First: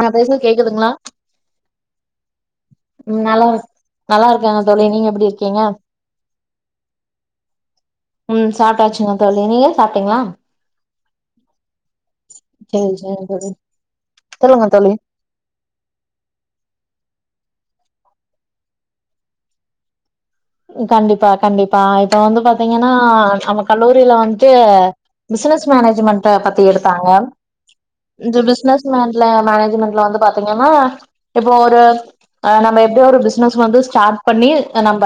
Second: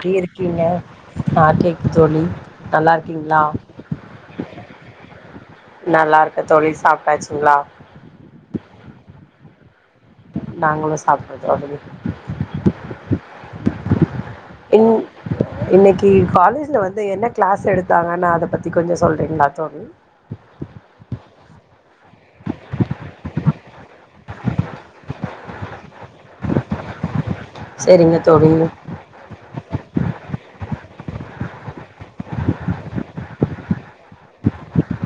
நா பேசுறது தீர்க்கீங்க கேக்குதுங்களா நாட்டை தொழி நல்லா நல்லா இருக்காங்க தோழி நீங்க எப்படி இருக்கீங்க நல்லா இருக்க தோழி சாப்ட்டாச்சுங்களா ம் சாப்ட்டாச்சுங்க தோழி நீங்க சாப் நாங்களு சாப்டோ தோழி சேரி சேரிங்க தோழி சொல்லுங்க இன் தோழி இன்னைக்கு காலேஜ்ல வந்து என்ன கிளாஸ் எடுத்தாங்கன்னா அத பத்தி கொஞ்ச சொல்றீங்களா தோழி கண்டிப்பா கண்டிப்பா இப்ப வந்து பாத்தீங்கன்னா நம்ம கல்லூரியில வந்ட்டு பிசினஸ் மேனேஜ்மெண்ட பத்தி எடுத்தாங்க செரிங்க இந்த தோழி பிசினஸ்மென்ல மேனேஜ்மென்ட்ல வந்து பா த்தீங்கன்னா இப்போ ஒரு ஆ நம்ம எப்டி ஒரு பிசினஸ் வந்து ஸ்டார்ட் பண்ணி நம்ப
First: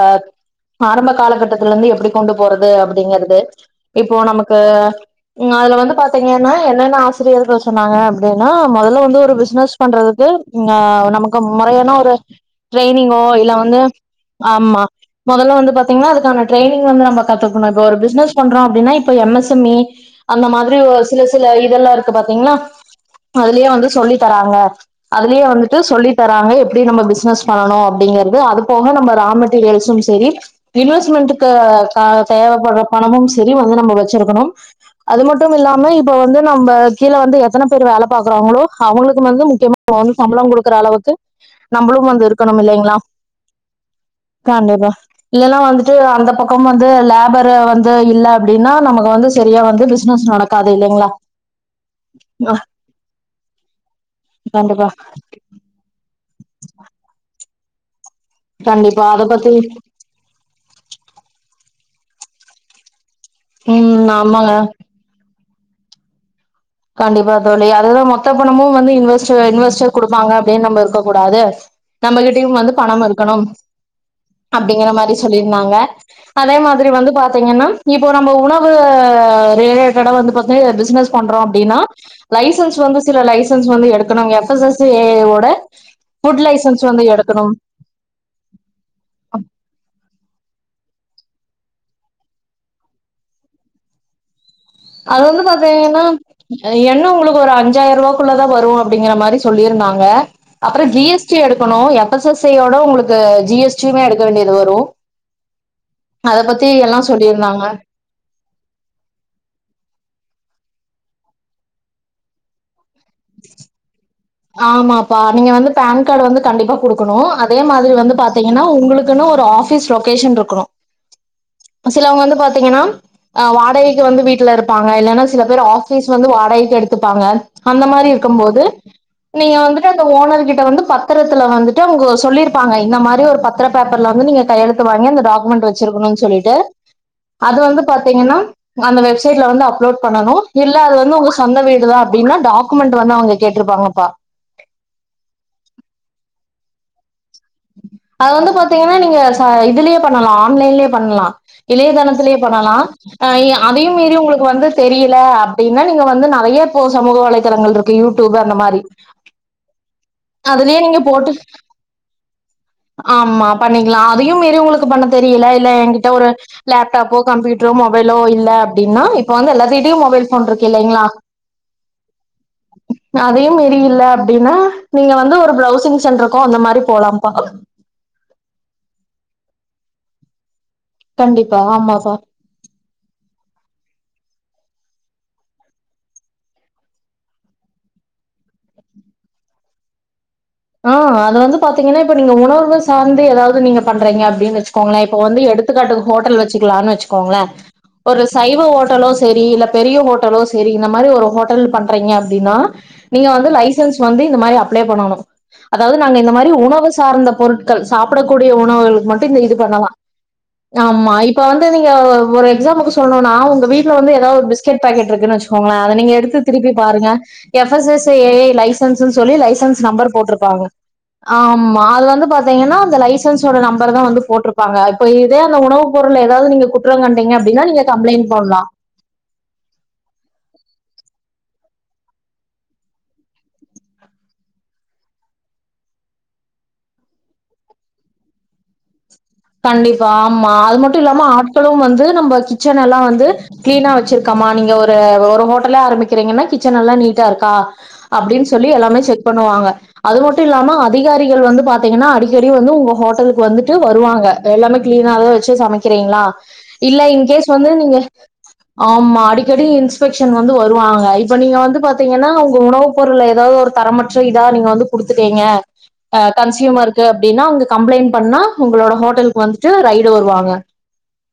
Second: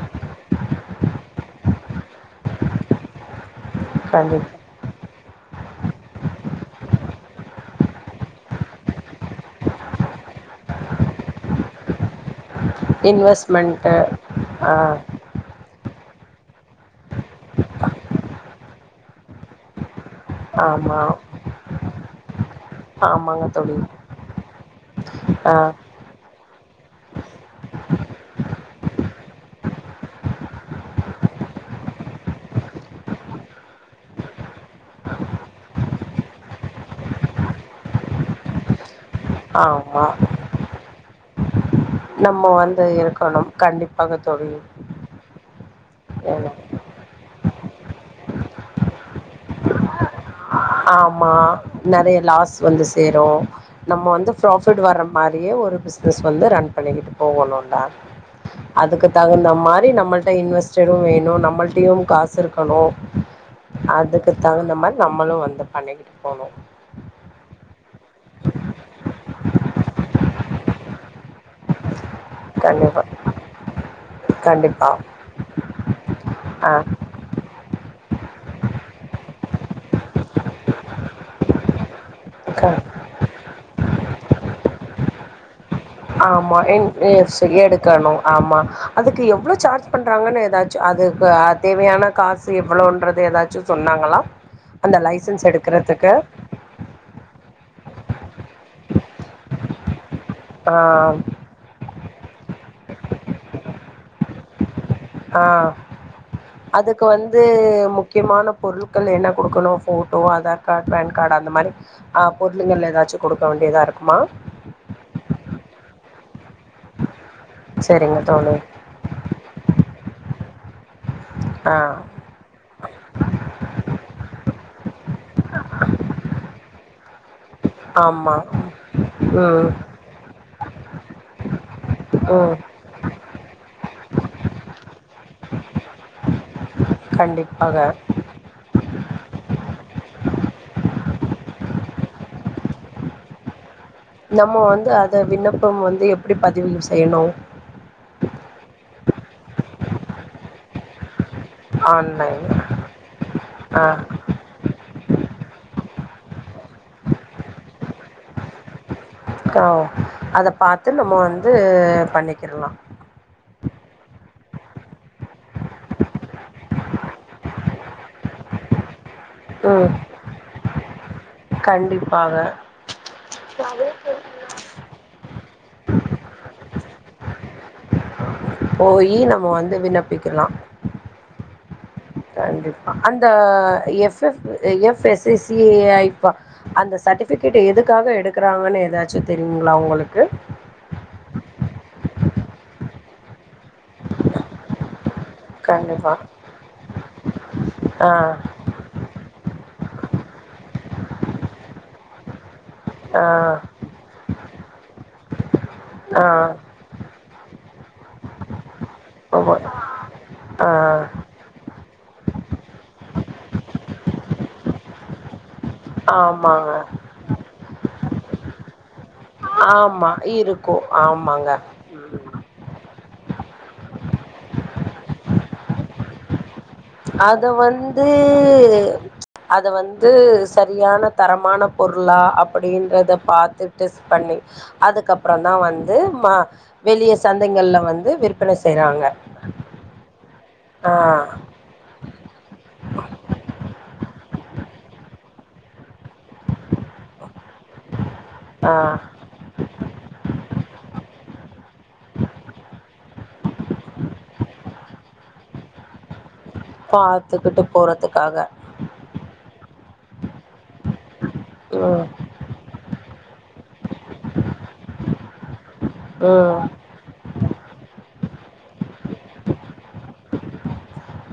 ஆரம்ப காலகட்டத்தல இருந்து எப்படி கொண்டு போறது அப்படிங்கறது இப்போ கண்டிப்பா நமக்கு ம் அதுல வந்து பாத்தீங்கன்னா என்னென்ன ஆசிரியர்கள் சொன்னாங்க அப்டின்னா முதல்ல வந்து ஒரு பிசினஸ் பண்றதுக்கு அ நமக்கு மொறையான ஒரு ட்ரெயினிங்கோ இல்ல வந்து இன்வெஸ்ட்மெண்ட்டு ஆ ஆமா வந்து பாத்திங்கன்னா அதுக்கான ட்ரைனிங் வந்து நம்ப கத்துக்கனொ இப்ப ஒரு பிஸ்னஸ் பண்றோ அப்டின்னா இப்ப எம் எஸ் எம் இ அந்த மாதிரி ஒ ஆமா சில சில இதெல்லா இருக்கு பாத்தீங்கல்லா ஆமாங்க அதுலயே தோழி வந்து சொல்லி தராங்க அதுலயே ஆ வந்துடு சொல்லி தராங்க எப்டி நம்ம பிஸ்னஸ் பண்ணணு அப்டிங்கறது அதுக்கு போக நம்ப ரா மெட்டீரியல்ஸும் சரி இன்வெஸ்மெண்டுக்கு தேவபடுற பணமும் சரி வந்து நம்ப வச்சிருக்கணும் அது மட்டும் இல்லாம இப்ப வந்து நம்ப கீழ வந்து எத்தன பேர் வேல பாக்குறாங்களோ அவங்களுக் வந்து முக்கியமா ஆமா வந்து சம்பளம் குடுக்குற அளவுக்கு [inaudible] நம்ம இருக்கணும் வந்து இல்லைங்களா இருக்கணும் கண்டிப்பாக தோழி எல்லாம் வந்துட்டு அந்த பக்கம் வந்து லேப் வர வந்து இல்ல அப்டின்னா நமக்கு வந்து சரியா வந்து பிசினஸ் நட ஆமா நிறைய லாஸ் அஹ் வந்து சேரும் நம்ம வந்து ப்ராஃபிட் கண்டிப்பா வர்ற மாதிரியே ஒரு பிஸ் பிஸ் வந்து ரன் பண்ணிக்கிட்டு போகணும் ஆ கண்டிப்பா அதுக்கு அத தகுந்த பத்தி மாரி நம்மள்ட இன்வெஸ்டரும் வேணும் நம்மள் ட்டியும் காசு இருக்கணும் உம் அதுக்கு ஆமாங்க தகுந்த மாரி நம்மளும் வந் இத பண்ணிக்கிட்டு போகணும் கண்டிப்பா தோழி அதுதான் மொத்த பணமும் வந்து இன்வெஸ்ட இன்வெஸ்டர் குடுப்பாங்க அப்டின்னு நம்ம இருக்க கூடாது நம்மகிட்டயும் வந்து கண்டிப்பா பணம் இருக்கணும் கண்டிப்பா. அப்டிங்கற மாரி சொல்லிருந்தாங்க அதே ஆ மாதிரி வந்து பாத்தீங்கன்னா இப்போ நம்ம உணவு ரிலேட்டடா வந்து து பிசினஸ் பண்றோம் அப்டினா க லைசன்ஸ் வந்து சில லைசன்ஸ் வந்து எடுக்கணும் எஸ் எஸ் சி ஏ வ ஆமா எங் எஸ் எடுக்கணும் ஆமா அதுக்கு எவ்ளோ சார்ஜ் பண்றாங்கன்னு ஏதாச் ச்சு அதுக்கு தேவையான காசு எவ்வளோன்றது ஏதாச்சும் சொன்னாங்களா அந்த அது வந்து லைசன்ஸ் பாத்தீங்கன்னா எடுக்கறதுக்கு? எண்ண உங்களுக்கு ஒரு அஞ்சாயிரம் ரூபாக்குள்ளதான் வரும் அப்படிங்கற மாரி சொல்லியிருந்தாங்க ஆ அப்புறம் ஜி எஸ் டி எடுக்கணும் எ எஸ் எஸ் ஐ யோட உங்களுக்கு ஜி எஸ் டி யுமே எடுக்க வேண்டியது வரும் ஆஹ் அதுக்கு வந்து சொல்லியிருந்தாங்க முக்கியமான பொருட்கள் என்ன கொடுக்கணும் photo Aadhaar card PAN card அந்த மாதிரி ஆஹ் பொருளுங்க ஏதாச் ச்சு கொடுக்க வேண்டியதா இருக்குமா ஆமாப்பா நீங்க வந்து பான் கார்டு வந்து கண்டிப்பா கொடுக்கணும் அ அதே மாதிரி வந்து சரிங்க தோழி பாத்தீங்கன்னா உங்களுக்குன்னு ஒரு ஆபிஸ் லொகேஷன் இருக்கணும் ஆ சிலவங்க வந்து பாத்தீங்கன்னா ஹ் வாடகைக்கு வந்து வீட்டுல இருப்பாங்க இல்லைன்னா சில பேர் ஆபீஸ் வந்து வாடகைக்கு எடுத்து துப்பாங்க அந்த மாரி ஆமா இருக்கம் போது நீங்க ம் வந்துட்டு அந்த ஓனர் கிட்ட வ ந்து பத்தரத்துல வந்து ட்டு உங்க ம் சொல்லிருப்பாங்க இந்த மாரி ஒரு பத்தர பேப் பர்ல வந்து நீங்க கையெழுத்து வாங்கி அந்த டாக்குமண்ட் வெச்சிருக்குனு சொல்லிட் டு அது வந்து கண்டிப்பாக பாத்திங்கனா அந்த வெப்சைட்ல வந்து அப்லோட் பண்ணனு இல்ல அது வந்து உங்க சொந்த வீடுதா அப்டின்னா டாக்குமெண்ட் வந்து அவங்க கேட்ருப்பாங்கப்பா நம்ம வந்து அத விண்ணப்பம் வந்து எப்படி பதிவு செய்யணு அது வந்து பாத்திங்கனா நீங்க ச இதுலயே பண்ணலா ஆன்லைன்லயே பண்ணலா இளையதளத்திலயே ஆன்லைன் பண்ணலா ஆ அதையு மீறி உங்களுக்கு வந்து தெரி ல அப்டினா நீங்க வந்து நெறைய இப்போ சமூக வலைதளங்கள் இருக்கு யூ டூபு அந்த மாரி ஓ அத அதுலயே பாத்து நீங்க நம்ம போட்டு வந்து பண்ணிக்கிரலா பண்ணிக்கிலா அதையு மீறி உங்களுக்கு பண்ண தெரியல இல்ல எங்கிட்ட ஒரு லேப்டாப்போ கம்ப்யூட்ரோ மொபைலோ இல்ல அப்டின்னா இப்ப வந்து ம் எல்லாத்துகிட்யு மொபைல் ஃபோன் இருக்கு இல்லைங்ளா கண்டிப்பாக அதையு மீறி இல்ல அப்டின்னா இப்ப வந்து ஒரு ப்ரௌசிங் சென்ட்ருக்கோ அந்த மாரி போலாம்ப்பா போயி நம்ம வந்து விண்ணப்பிக்கலா கண்டிப்பா ஆமாப்பா கண்டிப்பா அந்த F F S S C I ப்ப அந்த சர்ட்டிஃபிகேட் எதுக்காக எடுக்குறாங்கனு ஏதாச்சு தெரியுங்ளா உங்களுக்கு ஆ அது வந்து பாத்தீங்கன்னா, இப்ப நீங்க உணவு சார்ந்து எதாவுது நீங்க பண்றீங்க அப்டின் வெச்சுக்கோங்கெள இப்போ வந்து எடுத்துக்காட்டுக்கு கண்டிப்பா ஹோட்டல் வெச்சுக்கலான்னு வெச்சுக்கோங்கெள ஆ ஒரு சைவ ஹோட்டலோ சேரி இல்ல பெரிய ஹோட் டலோ செரி இந்த மாரி ஒரு ஹோட்டல் பண்றிங்க அப்டினா நீங்க வந்து ஆ லைசன்ஸ் வந்து இந்த மாரி அப்ளே பண்ணணு அதாவது நாங்க இந்த மாரி ஆ உணவு சார்ந்த பொருட் கள் சாப்படக்கூடிய உணவுகள் மட் டு இந்த இது ஆமா பண்ணலா ஆ ஆமா இப்ப து நீங்க ஒரு எக்ஸாமுக்கு சொல்னுனா உங்க வீட்ல வந்து ஏதாவது பிஸ்கட் பேக்கெட் இருக்குன்னு வெச் சுக்கோங்ளே அத நீங்க எடுத்து ஆமாங்க திருப்பி பாருங்க F S S A I licence து சொல்லி லைசன்ஸ் ஆமா நெம்பர் போட்ருக் இருக்கு ஆமாங்க ஆமா அது வந்து பாத்திங்கன் னா அந்த லைசன்ஸ் சோட நெம்பரதா வந்து போட்ருப்பாங்க இப்ப இதே அந்த உணவு பொருள்ல ஏதாவது நீங்க குற்றம் கண்டீங்க அது அப்டின்னா நீங்க வந்து கம்ப்ளைண்ட் பண்லாம். ப்ச் அத வந்து சரியான தரமான பொருளா அப்பிடின்றத பாத்துட்டு டெஸ் பண்ணி அதுக்கப்பறந்தா வந்து வெளிய சந்தைங்கள்ல வந்து விற்பனை செய்றாங்க கண்டிப்பா ஆமா அது மட்டு ஆ இல்லாம ஆட்களு வந்து நம்ம கிச்சன எல்லா வந்து க்ளீனா வெச்சிர்கமா நீங்க ஒரு ல ஒரு ஹோட்டலா ஆரம்பிக் ரிங்கனா கிச்சனெல்ல நீட்டா இருக்கா அப்டின்னு சொல்லி ஆ எல்லாமே செக் பண்ணுவாங்க அது மட்டு இல்லாம அதிகாரிகள் வந்து பாத்திங்கனா அடிக்கடி வந்து உங்க ஹோட்டலுக்கு வந்துட்டு வருவாங்க லாமே க்ளீனாத வச்சு சமைக் க்றீங்ளா இல்ல இன்கேஸ் பார்த்துக்கிட்டு வந்து நீங்க போகிறதுக்காக ஆமா அடிக்கடி இன்ஸ்பெக்ஷன் வந்து வருவாங்க இப்ப நீங்க வந்து ம் பாத்திங்கனா உங்க உணவு பொருள ஏதாதொரு தரமற்ற இதா நீங்க வந்து குடுத்து தீங்க அஹ் ம் கன்சியூமருக்கு அப்படின்னா அவங்க கம்ப்ளைண்ட் பண்ணா உங்களோட ஹோட்டல் வந்துட்டு ரைடு வருவாங்க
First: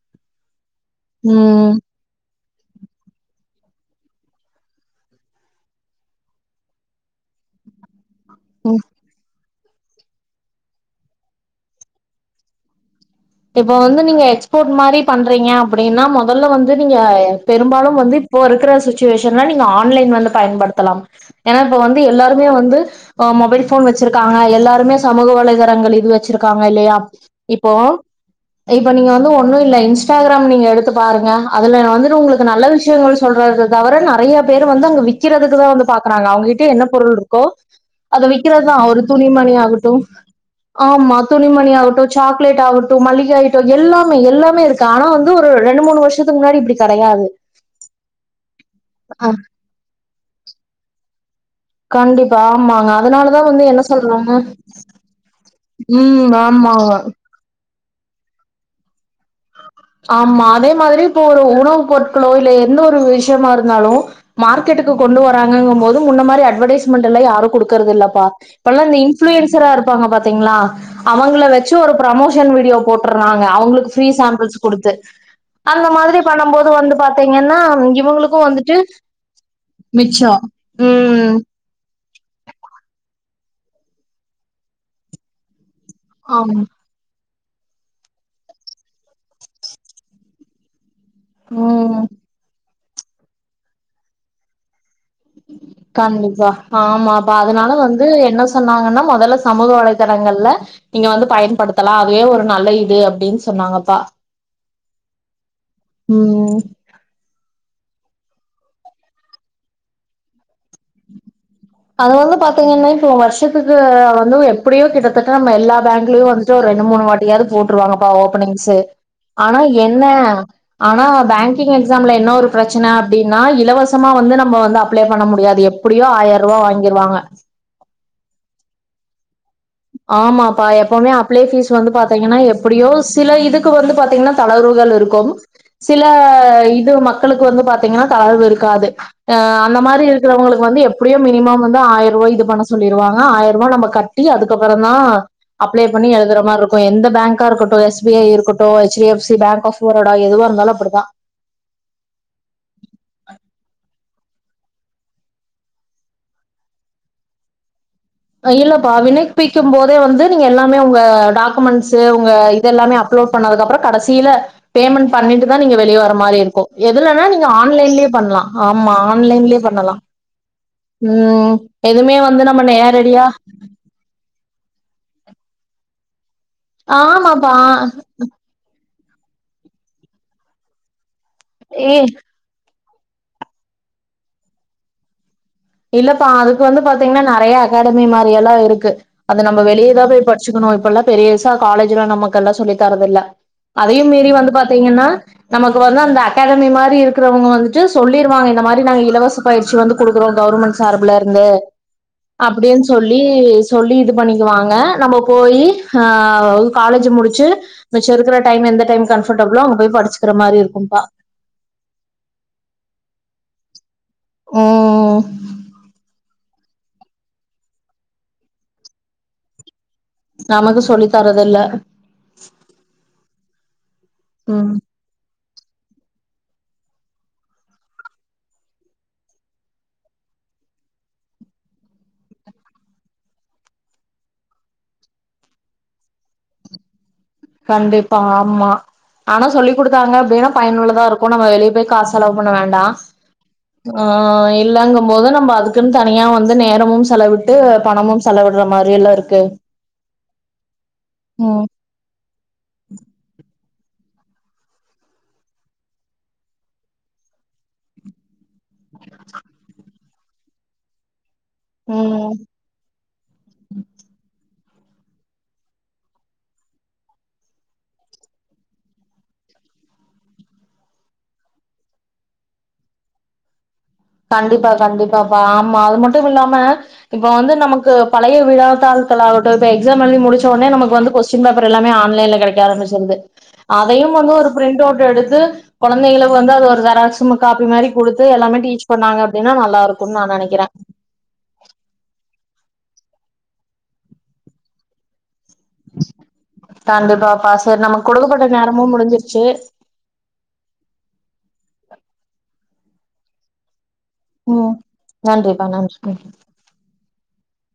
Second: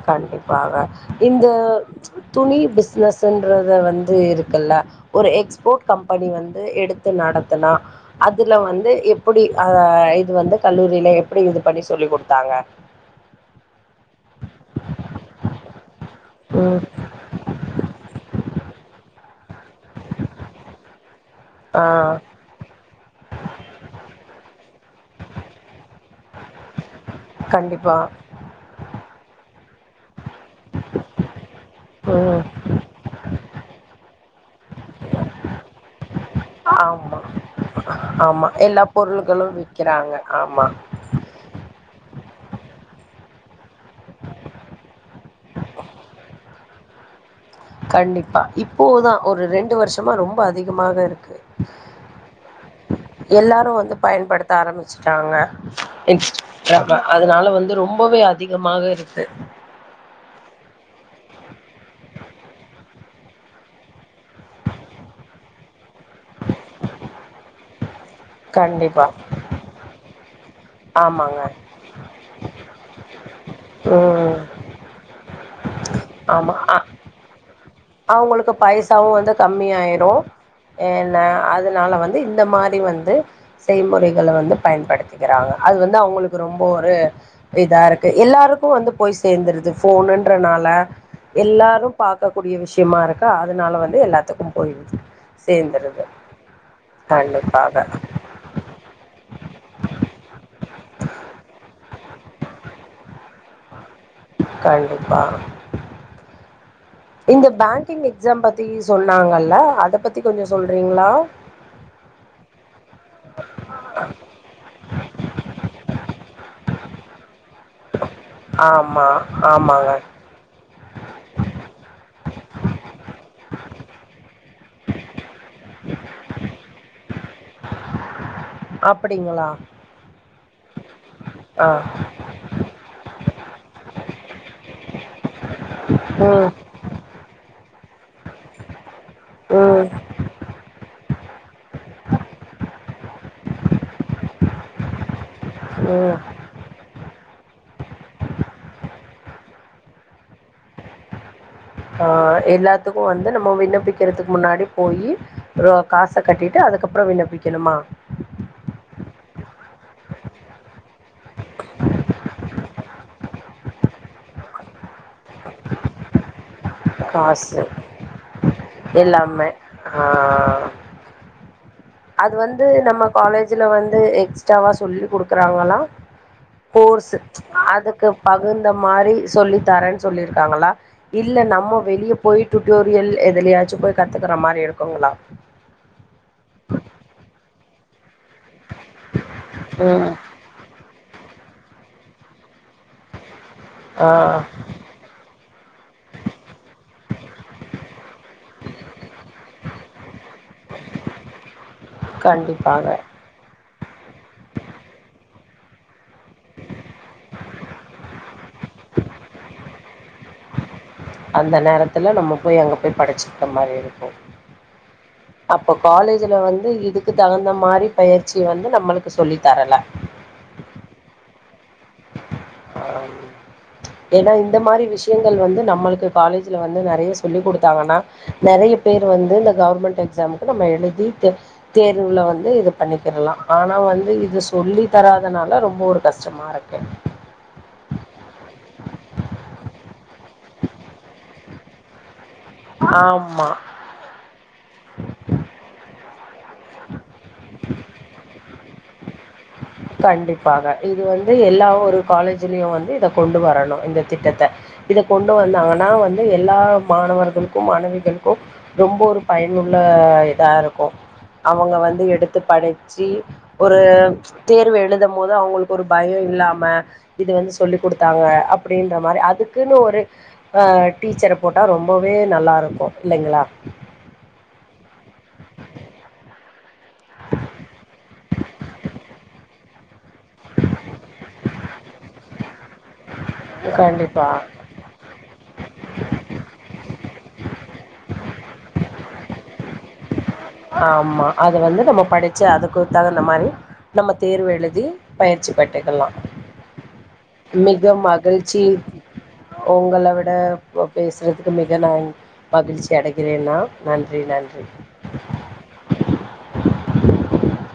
கண்டிப்பாக இந்த ம். துணி பிஸ்னஸ்ன்றத வந்து இருக்குல்ல ஒரு எக்ஸ்போர்ட் கம்பெனி வந்து எடுத்து நடத்துனா அதுல வந்து இப்பிடி ஆ இது வந்து கல்லூரில எப்டி இது பண்ணி சொல்லி குடுத்தாங்க இப்ப வந்து நீங்க எக்ஸ்போர்ட் மாரி பண்றிங்க அப்டினா மொதல்ல வந்து ம். நீங்க பெரும்பாலும் வந்து இப்போ இருக்ற சிச்சுவேஷன்ல நீங்க ஆன்லைன் வந்து பயன்படுத்தலாம் ஏனா இப்ப ஆ வந்து எல்லாருமே வந்து மொபைல் ஃபோன் வச்சிருக்காங்க எல்லாருமே சமூக வலைதளங்கள் இது வச்சிருக்காங்க இல்லையா இப்போ கண்டிப்பா. இப்ப நீங்க வந்து ஒண்ணு இல்ல இன்ஸ்டாகிராம் நீங்க எடுத்து பாருங்க அதுல வந்துட்டு ம். உங்களுக்கு நல்ல விஷயங்கள் சொல்றத தவர நறையா பேரு வந்து அங்க விக்கறதுக்குதா வந்து பாக்கறாங்க அவங்ககிட்ட என்ன பொருள் ஆமா, இருக்கோ அத ஆமா. விக்கறதுதா எல்லா ஒரு துணிமணி பொருள்களும் ஆகட்டு விக்கிறாங்க. ஆமா துணிமணி ஆகட்டு சாக் பிளேட் அவுட் து மல்லிகா இட் எல்லாமே எல்லாமே இருக்கு ஆனா வந்து ஒரு ரெண்டு மூணு வருஷத்துக்கு முன்னாடி இப்படி கடையாது கண்டிப்பா இப்போதா ஒரு ரெண்டு வருஷமா ரொம் ரொம்ப அதிகமாக இருக்கு கண்டிப்பா ஆமாங்க அதனாலதா வந்து எல்லாரு என்ன சொல்றாங்க பயன்படுத்த ஆரம்பிச்சுட்டாங்க ம் ஆமாங்க இன்ஸ்டாகிராம அதனால வந்து ரொம்பவே அதிகமாக இருக்கு ஆமா அதே மாதிரி இப்ப ஒரு உணவு பொருட்களோ இல்ல எந்த ஒரு விஷயமா இருந்தாலு மார்க்கெட்டுக்கு கொண்டு வராங்கங்கும்போது முன்ன மாரி அட்வடைஸ்மண்ட்லா யாரு குடுத் க்றதில்ல ப இப்ப எல்லா இந்த கண்டிப்பா இன்ப்ளூயன்சரா இருப்பாங்க பாத்திங்ளா ஆமாங்க அவங்கள வச்சு ஒரு ப்ரமோஷன் வீடியோ போட்டர்றாங்க அவங்ளுக்கு ஃப்ரீ ம் சாம் வச்சு குடுத்து அந்த மாதிரி பண்ணும் ஆமா போது அ வந்து பாத்திங்கன்னா அவங்களுக்கு பைசாவு வந்து கம்மி ஆயிரு மிச்சோ ஏனா ம் அதனால வந்து இந்த மாரி வந்து செய்முறைகளை வந்து பயன்படுத்திகிறாங்க அது வந்து அவங்களுக்கு ஆமா ரொம்போ ஒரு இதா இருக்கு எல்லாருக்கு வந்து போய் சேர்ந்துருது போனுன்றதுனால எல்லாரும் ம் பாக்க விஷயமா இருக்கா அதனால வந்து எல்லாத்துக்கும் போயிருது கண்டிப்பா ஆமாப்பா அதனால கண்டிப்பாக வந்து என்ன சொன்னாங்கன்னா முதல சமூக வலைதளங்கள்ல நீங்க வந்து பயன்படுத்தலா அதுவே ஒரு நல்ல இது அப்டின் சொன்னாங்கப்பா கண்டிப்பா ம் இந்த பேங்கிங் எக்ஸாம் பத்தி சொன்னாங்கல்ல அத பத்தி கொஞ்சோ சொல்றீங்ளா அதனாலதா பாத்தீங்கன்னா இப்போ வருஷத்துக்கு வந்து எப்படியோ கிட்டத்தட்ட நம்ம எல்லா பேங்க்லயு வந்துட்டு ஒரு ரெண்டு மூணு வா டியாது போட்டுருவாங்க பா ஓப்பனிங்ஸ் ஆமா ஆனா ஆமாங்க என்ன ஆனா பேங்கிங் எக்ஸாம்ல என்ன ஒரு பிரச்சன அப்படின்னா இலவச மா வந்து நம் ம வந்து அப்ளை பண்ண முடியாது எப்படியோ ஆயி கிருவாங்க அப்படிங்களா ஆமாப்பா எப்பவுமே அப்ளை ஆ பீஸ் வந்து பாத்தீங்கன்னா எப்படியோ சில இதுக்கு வந்து பாத்தீங்கன்னா தளர்வுகள் இருக்கும் சில ம் இது மக்களுக்கு வந்து பாத் ங்கனா தளர்வு இருக்காது அந்த ம் மாரி இருக்கிறவங்களுக்கு வந்து எப்படியோ மினிமம் வந்து ஆயிர ரூபா இது பண்ண சொல்லிருவாங்க ஆயிர ருவா நம்ம கட்டி அதுக் அதுக்கப்புறந்தா அப்ளை பண்ணி ம் எழுதுற மாரி இருக்கு எந்த பேங்க் கா இருக்கட்டு எஸ் பி ஐ இருக்கட்டு H D F C bank of Baroda எதுவா இருந்தாலு அப்படிதா ஆஹ் எல்லாத்துக்கு வந்து நம்ம விண்ணப்பி க்கிறதுக்கு முன்னாடி போய் ஒரு காச கட்டிட்டு அதுக்கப்புறோ விண்ணப்பிக்கணுமா இல்லப்பா வினைப்பிக்கும் போதே வந்து நீங்க எல்லாமே உங்க டாக்குமெண்ட்ஸு உங்க இது எல்லாமே அப்லோட் பண்ணதுக்கு அப்புறோ கடசீல பேமெண்ட் பண்ணிட்டுதா நீங்க வெளிய வர மாரி இருக்கு எதுலன்னா நீங்க காசு ஆன்லைன்லயே பண்லா ஆமா எல்லாமே ஆன்லைன்லயே பண்ணலா ஆ உம் அது வந்து நம்ம காலேஜ்ல வந்து எக்ஸ்ட்ராவா சொல்லி கொடுக் கறாங்களா போர்ஸ் ஆமாப்பா அதுக்கு பகுந்த மாரி சொல்லி தாரேன் சொல்லிருக்காங்களா இல்ல நம்ம ஏ வெளிய போய்ட்டு டுட்டோரியல் எதுலயாச்சு போய் கத்துக்குற மாரி இருக்குங்களா இல்லப்பா அதுக்கு வந்து பாத்தீங்கன்னா நெறைய அகாடமி மாரி எல்லா இருக்கு க்கு அது நம்ம வெளிய தா ம் போய் படிச்சுக்கணு இப்பெல்லா பெரியஸ் தா காலேஜ்ல நமக்கெல்லா சொல்லி தரதுல்ல அதையு ஆ மீறி வந்து பாத்தீங்கன்னா நமக்கு வந்து அந்த அகாடமி மாரி இருக்கிறவங்க வந்துட்டு சொல்லிருவாங்க இந்த மாரி நாங்க இலவச பயிற்சி வந்து குடுக்குறோ [unintelligible] சார்புல இருந்து அப்படின் கண்டிப்பாக சொல்லி சொல்லி இது பண்ணிக்குவாங்க நம்ம போய் ஆ காலேஜ் முடிச்சு மிச்சருக்க டைம் எந்த டைம் கம்ஃபர்டபிளோ அங்க போய் படிச்சுக்கிற மாரி இருக்கு அந்த நேரத்துல நம்ம போய் அங்க போய் படைச்சு அந்த மாரி இருக்கு ஓ அப்போ காலேஜ்ல வந் இதுக்கு தகுந்த மாரி பயிற்சி வந்து நம்மளுக்கு சொல்லி தரல தரதுல்ல ஆஹ்ம் ஏன்னா இந்த ம் மாரி விஷயங்கள் வந்து நம்மளுக்கு காலேஜ்ல வந்து நெறைய சொல்லி் கொடுத்தாங்கன்னா நெறைய பேர் வந்து இந்த கவர்மெண்ட் எக்ஸாமுக்கு நம்ம எழுதிதே தேர்வுல வந்து இது பண்ணிக்கிறலா ஆனா வந்து இது சொல்லி தராதனால ரொம்ப ஒரு கஷ்டமா இருக்கு கண்டிப்பா ஆமா ஆனா சொல்லி்குடுத்தாங்க அப்படின்னா பயனுள்ளதா இருக்கு நம்ம வெளியே போய் காசு செலவு பண்ண வேண்டா ஆமா ஆஹ் எ இல்லங்கு போது நம்ம அதுக்குன்னு தனியா வந்து நேரமு செலவிட்டு பணமும் செலவிடுற மாரி வேலருக்கு கண்டிப்பாக இது வந்து எல்லா ஒரு காலேஜ் திலியு வந்து இத கொண்டு வரணு இந்த திட்டத்த இத கொண்டு வந்தாங்கன்னா வந்து எல்லா மாணவர்களுக்கு மாணவிகளுக்கு ரொம்ப ஒரு பயனுள்ள இதா இருக்கு அவங்க வந்து ம் எடுத்து படுச்சு ஒரு தேர்வு எழுதும் போது அவங்களுக்கு ஒரு பயம் இல்லாம இது வந்து சொல்லி் கொடுத்தாங்க அப்படின்ற மாரி அதுக்குன்னு ஒரு ஆஹ் டீச்சர போட்டா ரொம்பவே நல்லா இருக்கும் இல்லைங்களா கண்டிப்பா கண்டிப்பாப்பா ஆமா அது மட்டும் இல்லாம இப்ப வந்து நமக்கு பழைய விழாத்தாள்கள் ஆகட்டும் இப்ப எக்ஸாம் எழுதி முடிச்ச ஒடனே நமக்கு வந்து கொஸ்ஸின் பேப்பர் எல்லாமே ஆன்லைன்ல கெடைக்க ஆரம்பிச்சிருது அதையு கண்டிப்பா வந்து ஒரு பிரிண்ட் அவுட் எடுத்து குழந்தைங்களுக்கு வந்து அது ஒரு ஜெராக்ஸ்ம் காப்பி மாரி கொடுத்து எல்லாமே டீச் ப்ப ணாங்க அப்டின்னா நல்ல இருக்கும்னு நா நெனேக் ஆமா அது வந்து நம்ம படிச் சா அதுக்கு தகுந்த மாரி நம்ம தேர்வு எழுதி பயிற்சி கண்டிப்பாப்பா சரி மிக நமக்கு கொடுக்கப்பட்ட மகிழ்ச்சி நேரமும் முடிஞ்சிருச்சு உங்கள விட பேசுறதுக்கு மிக நன் மகிழ்ச்சி கெடகிரேனா நன்றி நன்றி ம் நன்றிப்பா நன்றி நன்றி [inaudible]